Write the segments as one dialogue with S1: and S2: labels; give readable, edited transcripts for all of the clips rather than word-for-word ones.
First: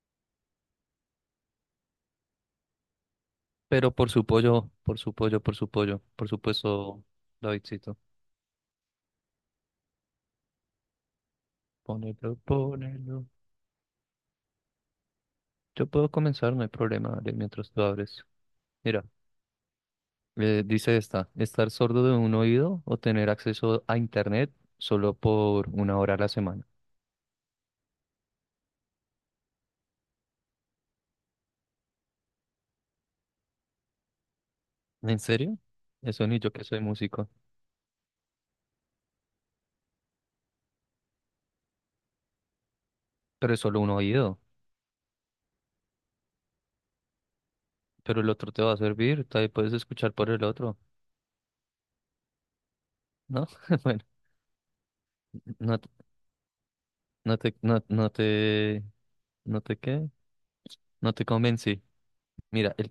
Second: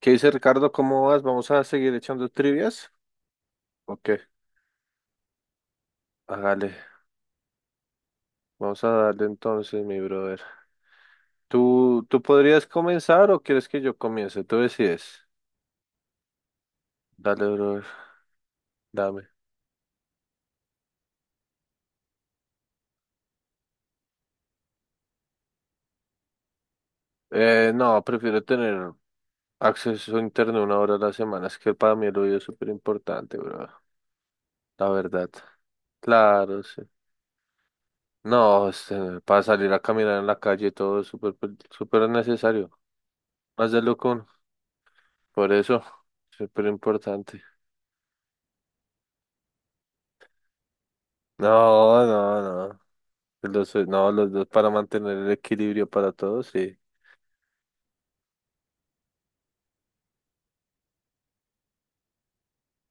S1: ¿Qué dice Ricardo? ¿Cómo vas? ¿Vamos a seguir echando trivias?
S2: Pero
S1: Ok,
S2: por su pollo, por su pollo, por su pollo, por
S1: hágale.
S2: supuesto, Davidcito.
S1: Vamos a darle entonces, mi brother. ¿Tú
S2: Ponelo,
S1: podrías
S2: ponelo.
S1: comenzar o quieres que yo comience? Tú decides.
S2: Yo puedo comenzar, no hay problema, dale,
S1: Dale,
S2: mientras tú
S1: brother.
S2: abres. Mira,
S1: Dame.
S2: dice estar sordo de un oído o tener acceso a internet solo por una hora a la semana.
S1: No, prefiero tener acceso a internet 1 hora a la semana. Es que para mí el oído es súper importante, brother. La
S2: ¿En
S1: verdad.
S2: serio? Eso ni yo
S1: Claro,
S2: que soy
S1: sí.
S2: músico.
S1: No, para salir a caminar en la calle todo es súper, súper necesario.
S2: Pero es
S1: Más
S2: solo
S1: de
S2: un
S1: lo que uno.
S2: oído,
S1: Por eso, súper importante.
S2: pero el otro te va a servir, tal vez puedes escuchar por el otro,
S1: No, no, no.
S2: ¿no?
S1: Los,
S2: Bueno,
S1: no, los dos para mantener el
S2: no, te,
S1: equilibrio para todos, sí.
S2: no te, no, no te, no te qué, no te convencí. Mira, el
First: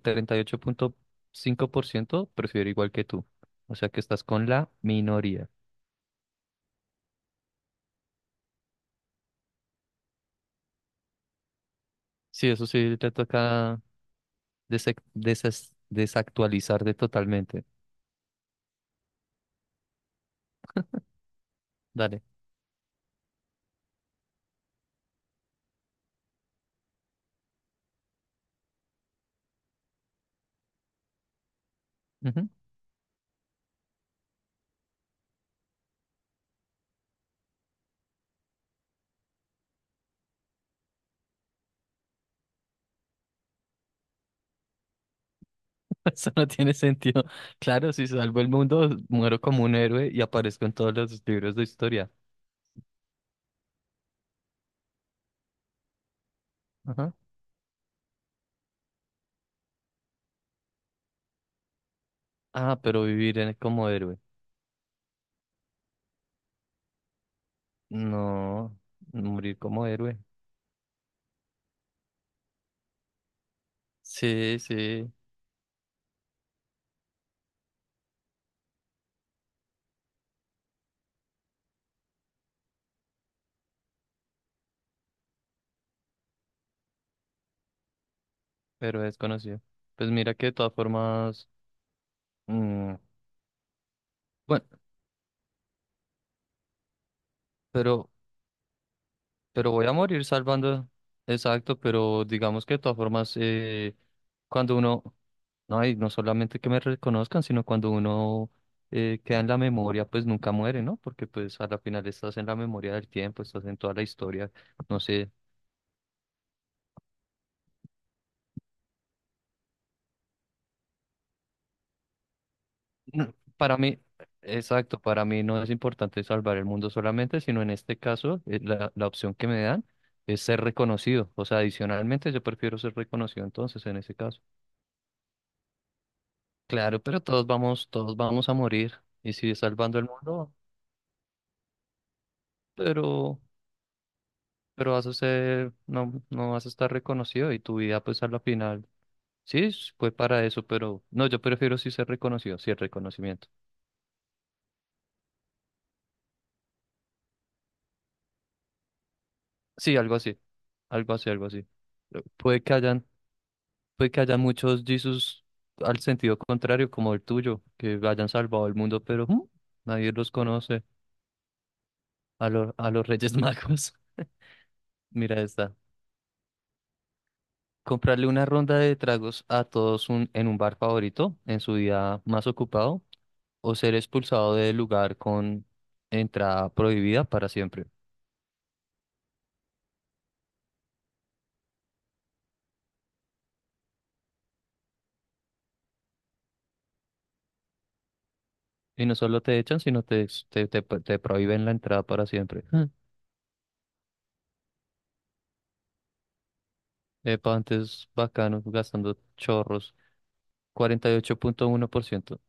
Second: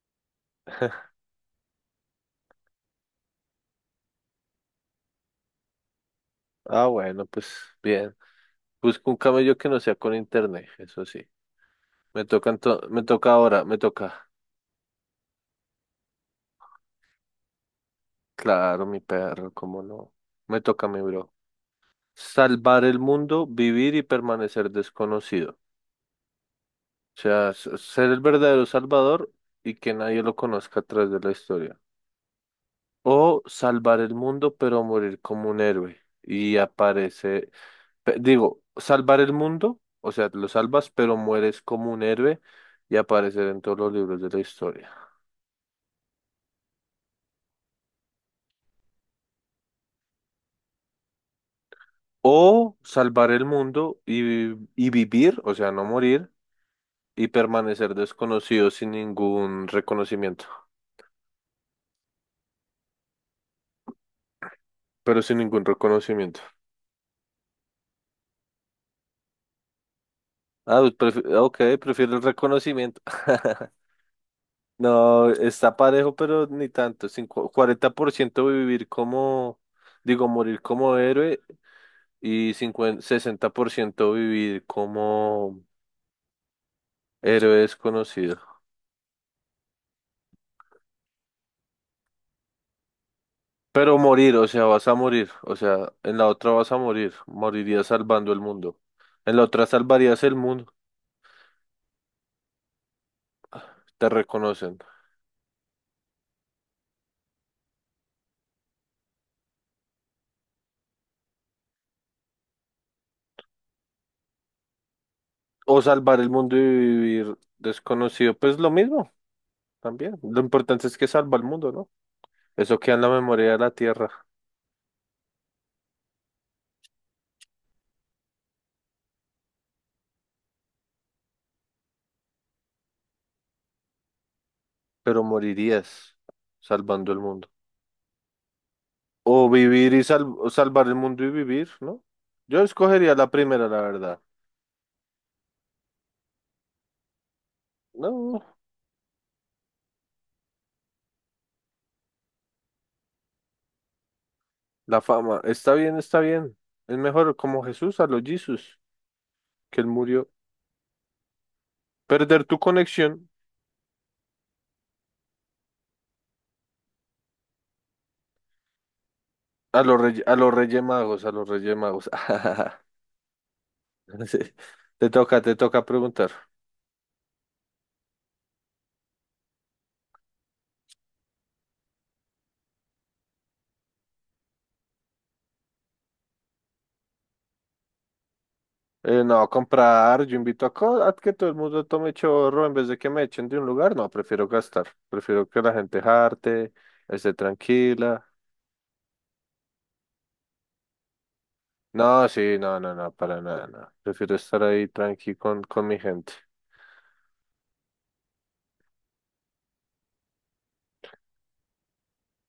S2: 38.5% prefiero igual que tú. O sea que estás con la minoría.
S1: Ah, bueno, pues bien. Busco un camello que no sea con internet, eso sí. Me
S2: Sí,
S1: toca
S2: eso
S1: ento-
S2: sí,
S1: me
S2: te
S1: toca ahora, me
S2: toca
S1: toca.
S2: desactualizar de totalmente.
S1: Claro, mi perro, cómo no. Me toca mi bro.
S2: Dale.
S1: Salvar el mundo, vivir y permanecer desconocido. O sea, ser el verdadero salvador y que nadie lo conozca a través de la historia.
S2: Ujú.
S1: O salvar el mundo, pero morir como un héroe. Digo, salvar el mundo, o sea, lo salvas, pero mueres como un héroe y aparecer en todos los libros de la historia.
S2: Eso no tiene sentido. Claro, si salvo el mundo, muero como un héroe y aparezco en todos los libros de historia.
S1: O salvar el mundo y vivir, o sea, no morir,
S2: Ajá.
S1: y permanecer desconocido sin ningún reconocimiento.
S2: Ah, pero vivir como héroe.
S1: Pero sin ningún reconocimiento.
S2: No, morir como héroe.
S1: Ah, pues ok, prefiero el reconocimiento.
S2: Sí, sí,
S1: No, está parejo, pero ni tanto, 40% vivir como, digo, morir como héroe y 50%, 60% vivir como héroe desconocido.
S2: pero es conocido. Pues mira que de todas formas, mm,
S1: Pero morir, o sea,
S2: bueno,
S1: vas a morir. O sea, en la otra vas a morir. Morirías
S2: pero
S1: salvando el mundo. En la otra
S2: Pero voy a
S1: salvarías
S2: morir
S1: el mundo.
S2: salvando. Exacto, pero digamos que de todas formas,
S1: Te
S2: cuando
S1: reconocen.
S2: uno, no, y no solamente que me reconozcan, sino cuando uno queda en la memoria, pues nunca muere, ¿no? Porque pues a la final estás en la memoria del tiempo, estás en toda la historia, no sé.
S1: O salvar el mundo y vivir desconocido, pues lo mismo también. Lo importante es que salva el mundo, ¿no? Eso queda en la
S2: No,
S1: memoria de la
S2: para mí,
S1: tierra.
S2: exacto, para mí no es importante salvar el mundo solamente, sino en este caso, la opción que me dan es ser reconocido. O sea, adicionalmente yo prefiero ser reconocido entonces en ese caso.
S1: Pero morirías
S2: Claro,
S1: salvando el
S2: pero
S1: mundo.
S2: todos vamos a morir. Y
S1: O
S2: si
S1: vivir
S2: salvando
S1: y
S2: el
S1: o
S2: mundo,
S1: salvar el mundo y vivir, ¿no? Yo escogería la
S2: pero,
S1: primera, la verdad.
S2: pero vas a ser, no vas a estar reconocido y tu vida pues a la
S1: No.
S2: final. Sí, fue para eso, pero no, yo prefiero sí ser reconocido, sí el reconocimiento.
S1: La fama, está bien, está bien. Es mejor como Jesús a los Jesús, que él
S2: Sí, algo
S1: murió.
S2: así, algo así, algo así.
S1: Perder tu
S2: Puede que hayan,
S1: conexión
S2: puede que haya muchos Jesus al sentido contrario, como el tuyo, que hayan salvado el mundo, pero nadie los
S1: a los Reyes
S2: conoce.
S1: Magos, a los Reyes Magos.
S2: A los Reyes Magos.
S1: Sí.
S2: Mira
S1: Te
S2: esta.
S1: toca preguntar.
S2: Comprarle una ronda de tragos a todos en un bar favorito en su día más ocupado o ser expulsado del lugar con entrada prohibida para siempre.
S1: No, comprar, yo invito a que todo el mundo tome chorro en vez de que me echen de un lugar. No, prefiero gastar. Prefiero que la gente jarte, esté tranquila.
S2: Y no solo te echan, sino te, ex- te pro- te prohíben la entrada
S1: No,
S2: para
S1: sí,
S2: siempre.
S1: no,
S2: Mm.
S1: no, no, para nada, no. Prefiero estar ahí tranqui con mi gente.
S2: Epa, antes bacano, gastando chorros. 48.1%.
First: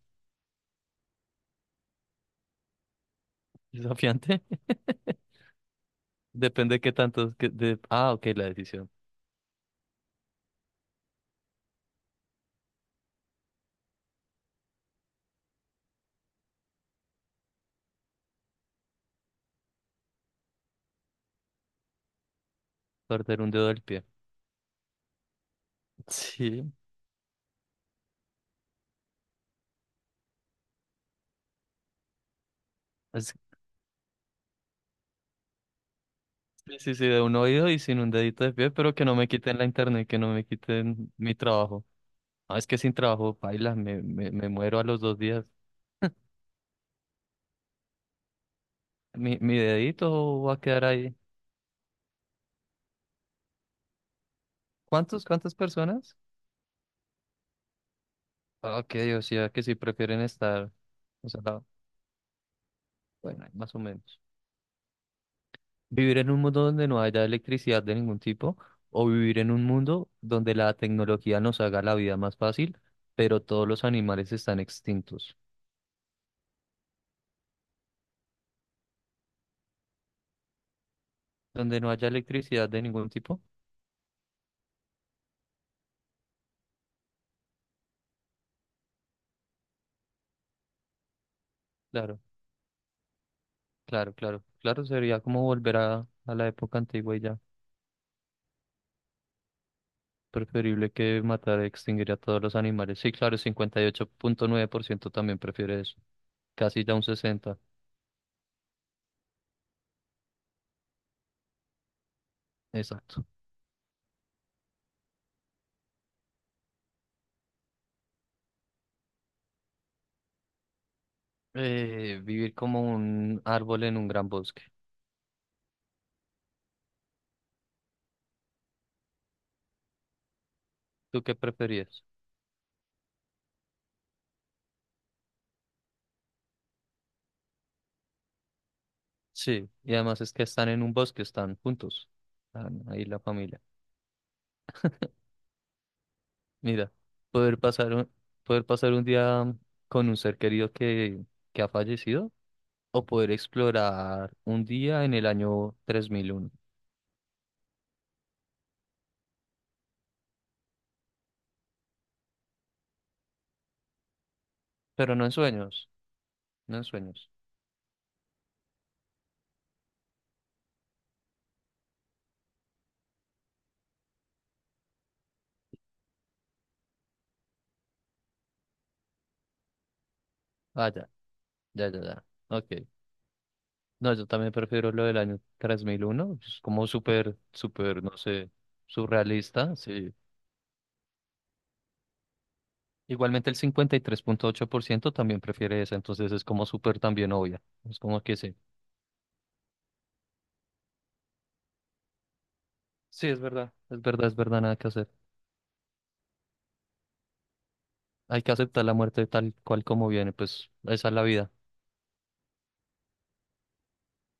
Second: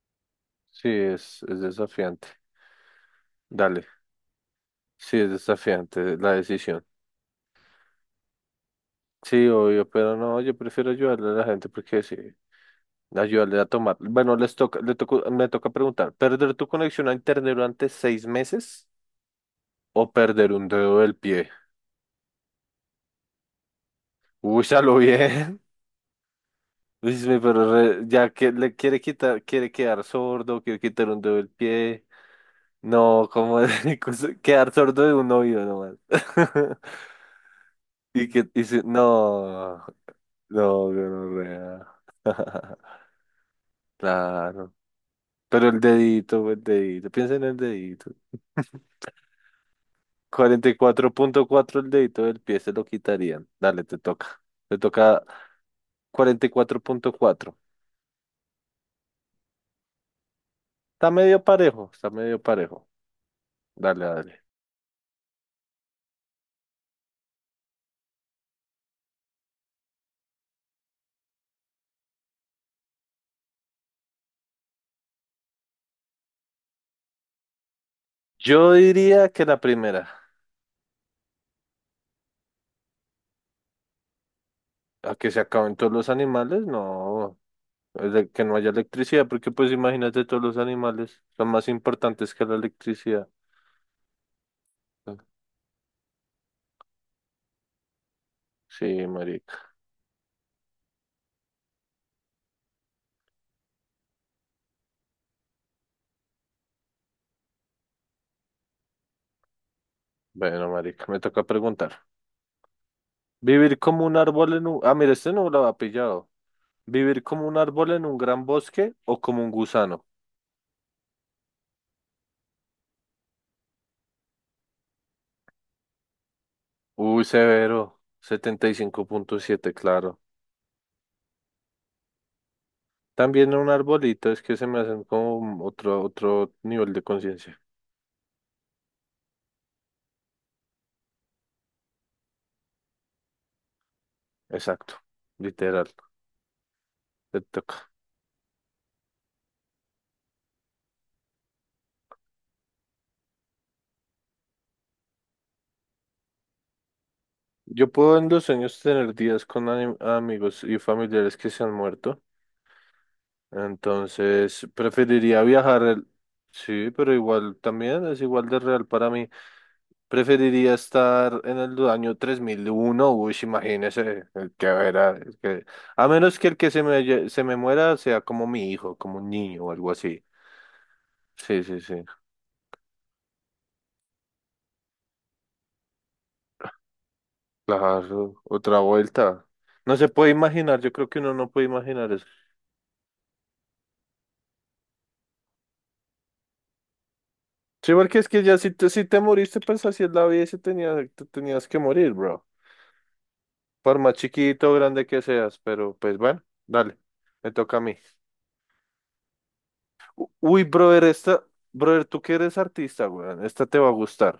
S1: Sí, es desafiante. Dale.
S2: Desafiante.
S1: Sí, es desafiante la
S2: Depende de
S1: decisión.
S2: qué tanto. Ah, ok, la decisión.
S1: Sí, obvio, pero no, yo prefiero ayudarle a la gente porque sí, ayudarle a tomar. Bueno, les toca, le toco- me toca preguntar, ¿perder tu conexión a internet durante 6 meses o perder un dedo del pie?
S2: Perder un dedo del pie.
S1: Uy, ya lo bien.
S2: Sí.
S1: Dice, pero ya que le quiere quitar, quiere quedar sordo, quiere quitar un dedo del pie. No, como quedar sordo de un oído nomás.
S2: Sí, sí, sí, de un oído y sin un
S1: Y
S2: dedito
S1: que,
S2: de
S1: y
S2: pie,
S1: si-
S2: pero que no me quiten la
S1: no,
S2: internet, que no me
S1: no, no,
S2: quiten mi
S1: no.
S2: trabajo. Ah, es que sin trabajo, paila, me
S1: Claro.
S2: muero a los 2 días.
S1: Pero el dedito, el dedito. Piensa en el dedito.
S2: Mi dedito va a
S1: Cuarenta y
S2: quedar
S1: cuatro
S2: ahí.
S1: punto cuatro el dedito del pie se lo quitarían. Dale, te toca. Te toca
S2: ¿Cuántas personas?
S1: 44,4.
S2: Ah, ok, o sea, que si prefieren estar,
S1: Está
S2: o sea,
S1: medio parejo, está medio parejo.
S2: bueno, ahí más o
S1: Dale,
S2: menos.
S1: dale.
S2: Vivir en un mundo donde no haya electricidad de ningún tipo, o vivir en un mundo donde la tecnología nos haga la vida más fácil, pero todos los animales están extintos.
S1: Yo diría que la primera,
S2: Donde no haya electricidad de ningún tipo,
S1: a que se acaben todos los animales, no, es de que no haya electricidad, porque pues imagínate todos los animales son más
S2: claro.
S1: importantes que la electricidad.
S2: Claro, claro. Claro, sería como volver a la época antigua y ya.
S1: Sí, marica.
S2: Preferible que matar, extinguir a todos los animales. Sí, claro, 58.9% también prefiere eso. Casi ya un 60.
S1: Bueno, marica, me toca preguntar.
S2: Exacto.
S1: Vivir como un árbol en un... Ah, mira, este no lo ha pillado. Vivir como un árbol en un gran bosque o como un gusano.
S2: Vivir como un árbol en un gran bosque.
S1: Uy, severo. 75,7 claro.
S2: ¿Tú qué preferías?
S1: También un arbolito, es que se me hacen como otro, otro nivel de conciencia.
S2: Sí, y además es que están en un bosque, están juntos. Están ahí la familia.
S1: Exacto. Literal.
S2: Mira,
S1: Te
S2: poder
S1: toca.
S2: pasar un, poder pasar un día con un ser querido que ha fallecido o poder explorar un día en el año 3001.
S1: Yo puedo en los sueños tener días con amigos y familiares que se han muerto. Entonces,
S2: Pero no en
S1: preferiría viajar
S2: sueños,
S1: el...
S2: no en
S1: Sí, pero
S2: sueños.
S1: igual también es igual de real para mí. Preferiría estar en el año 3001, uy, sí, imagínese, el que era, a menos que el que se me muera sea como mi hijo, como un niño o algo así.
S2: Ah, ya,
S1: Sí, sí,
S2: ya, ya,
S1: sí,
S2: ya. Ok. No, yo también prefiero lo del año 3001. Es como súper, súper, no
S1: claro,
S2: sé,
S1: otra vuelta.
S2: surrealista,
S1: No se
S2: sí.
S1: puede imaginar, yo creo que uno no puede imaginar eso.
S2: Igualmente el 53.8% también prefiere esa, entonces es como súper también obvia.
S1: Sí,
S2: Es
S1: porque
S2: como
S1: es
S2: que
S1: que
S2: sí.
S1: ya si te moriste, pues así es la vida y se tenía, te tenías que morir, bro.
S2: Sí, es verdad.
S1: Por
S2: Es
S1: más
S2: verdad, es verdad,
S1: chiquito o
S2: nada que
S1: grande
S2: hacer.
S1: que seas, pero pues bueno, dale, me toca a mí.
S2: Hay que aceptar la muerte tal cual como viene,
S1: Uy,
S2: pues
S1: brother,
S2: esa es la
S1: esta,
S2: vida.
S1: brother, tú que eres artista, weón, esta te va a gustar.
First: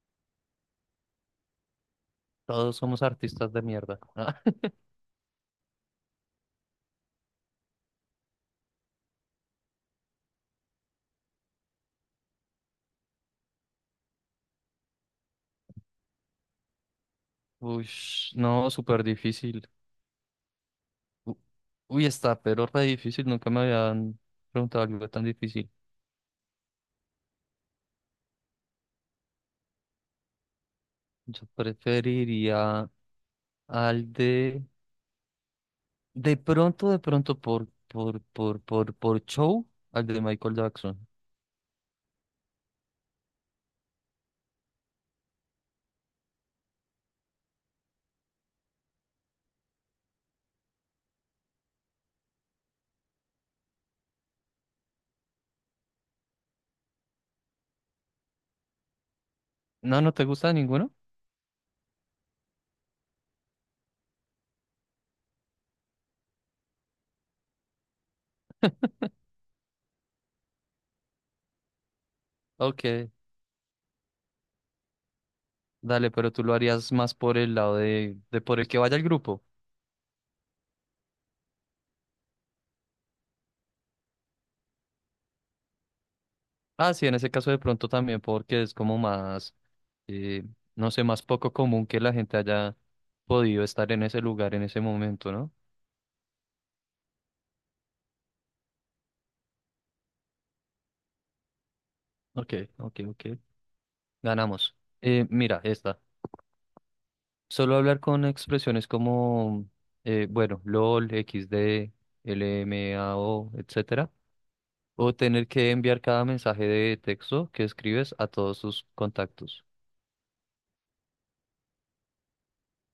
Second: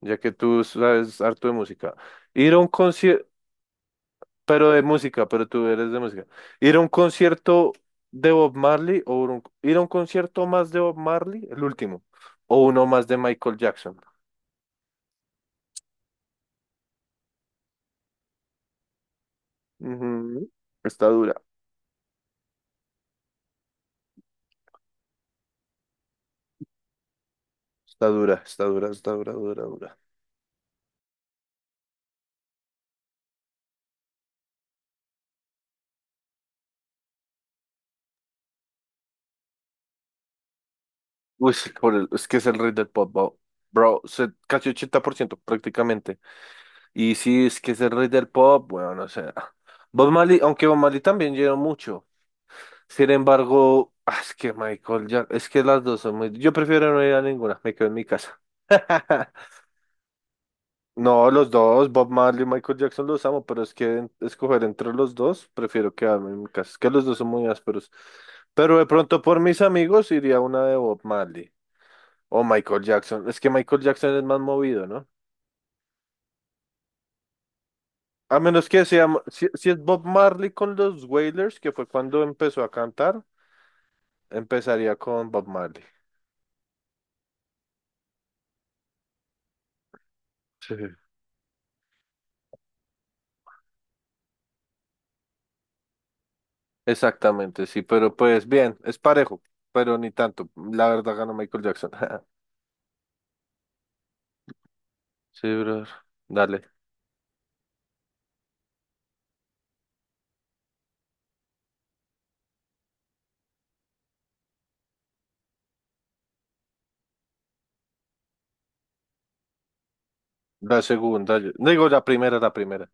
S1: Ya que tú sabes harto de música. Ir a un
S2: Todos somos
S1: concierto,
S2: artistas de mierda.
S1: pero de música, pero tú eres de música. Ir a un concierto de Bob Marley o ir a un concierto más de Bob Marley, el último, o uno más de Michael Jackson.
S2: Uy, no, súper difícil.
S1: Ujú. Está dura,
S2: U- Uy, está, pero re difícil. Nunca me habían preguntado algo tan difícil.
S1: está dura, está dura, está dura, dura, dura.
S2: Yo preferiría al de. De pronto, por show, al de Michael Jackson.
S1: Uy, sí, es que es el rey del pop, bro. Bro, casi 80% prácticamente. Y sí, es que es el rey del pop, bueno, no sé. Bob Marley, aunque Bob Marley también llenó mucho. Sin embargo, ah, es que Michael ya, es que las dos son muy... Yo prefiero no ir a ninguna, me quedo en mi casa.
S2: No, no te gusta ninguno.
S1: No, los dos, Bob Marley y Michael Jackson los amo, pero es que escoger entre los dos, prefiero quedarme en mi casa. Es que los dos son muy ásperos. Pero de pronto por mis amigos iría a una de Bob Marley. O Michael
S2: Ok,
S1: Jackson. Es que Michael Jackson es más movido, ¿no?
S2: dale, pero tú lo harías más por el lado de,
S1: A
S2: de por
S1: menos
S2: el que
S1: que
S2: vaya el
S1: sea,
S2: grupo.
S1: si es Bob Marley con los Wailers, que fue cuando empezó a cantar, empezaría con Bob Marley.
S2: Ah, sí, en ese caso de pronto también, porque es como más, eh,
S1: Sí.
S2: no sé, más poco común que la gente haya podido estar en ese lugar en ese momento, ¿no?
S1: Exactamente, sí, pero pues bien, es parejo, pero ni tanto. La verdad ganó Michael Jackson.
S2: Ok, ok, ok. Ganamos.
S1: Sí,
S2: Mira,
S1: brother.
S2: esta.
S1: Dale.
S2: Solo hablar con expresiones como, bueno, LOL, x XD, LMAO, etcétera. O tener que enviar cada mensaje de texto que escribes a todos tus contactos.
S1: La segunda, digo la primera, la primera.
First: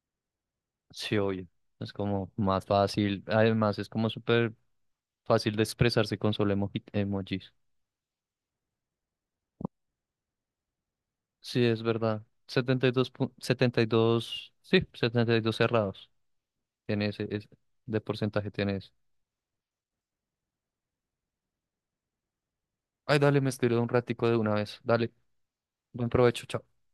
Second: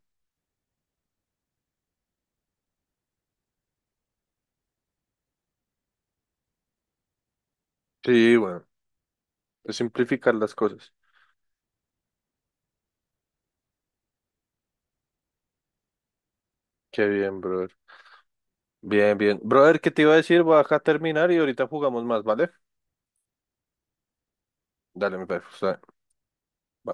S2: Sí, obvio. Es como más fácil. Además, es como súper fácil de expresarse con solo emojis.
S1: Sí, bueno, es simplificar las cosas.
S2: Sí, es verdad. 72, 72 sí, 72 cerrados.
S1: Qué
S2: Tiene ese,
S1: bien, brother.
S2: de porcentaje tiene ese.
S1: Bien, bien. Brother, ¿qué te iba a decir? Voy acá a terminar y ahorita jugamos más, ¿vale?
S2: Ay, dale, me estiré un ratico de una vez. Dale.
S1: Dale, mi perro. Está bien.
S2: Buen provecho, chao.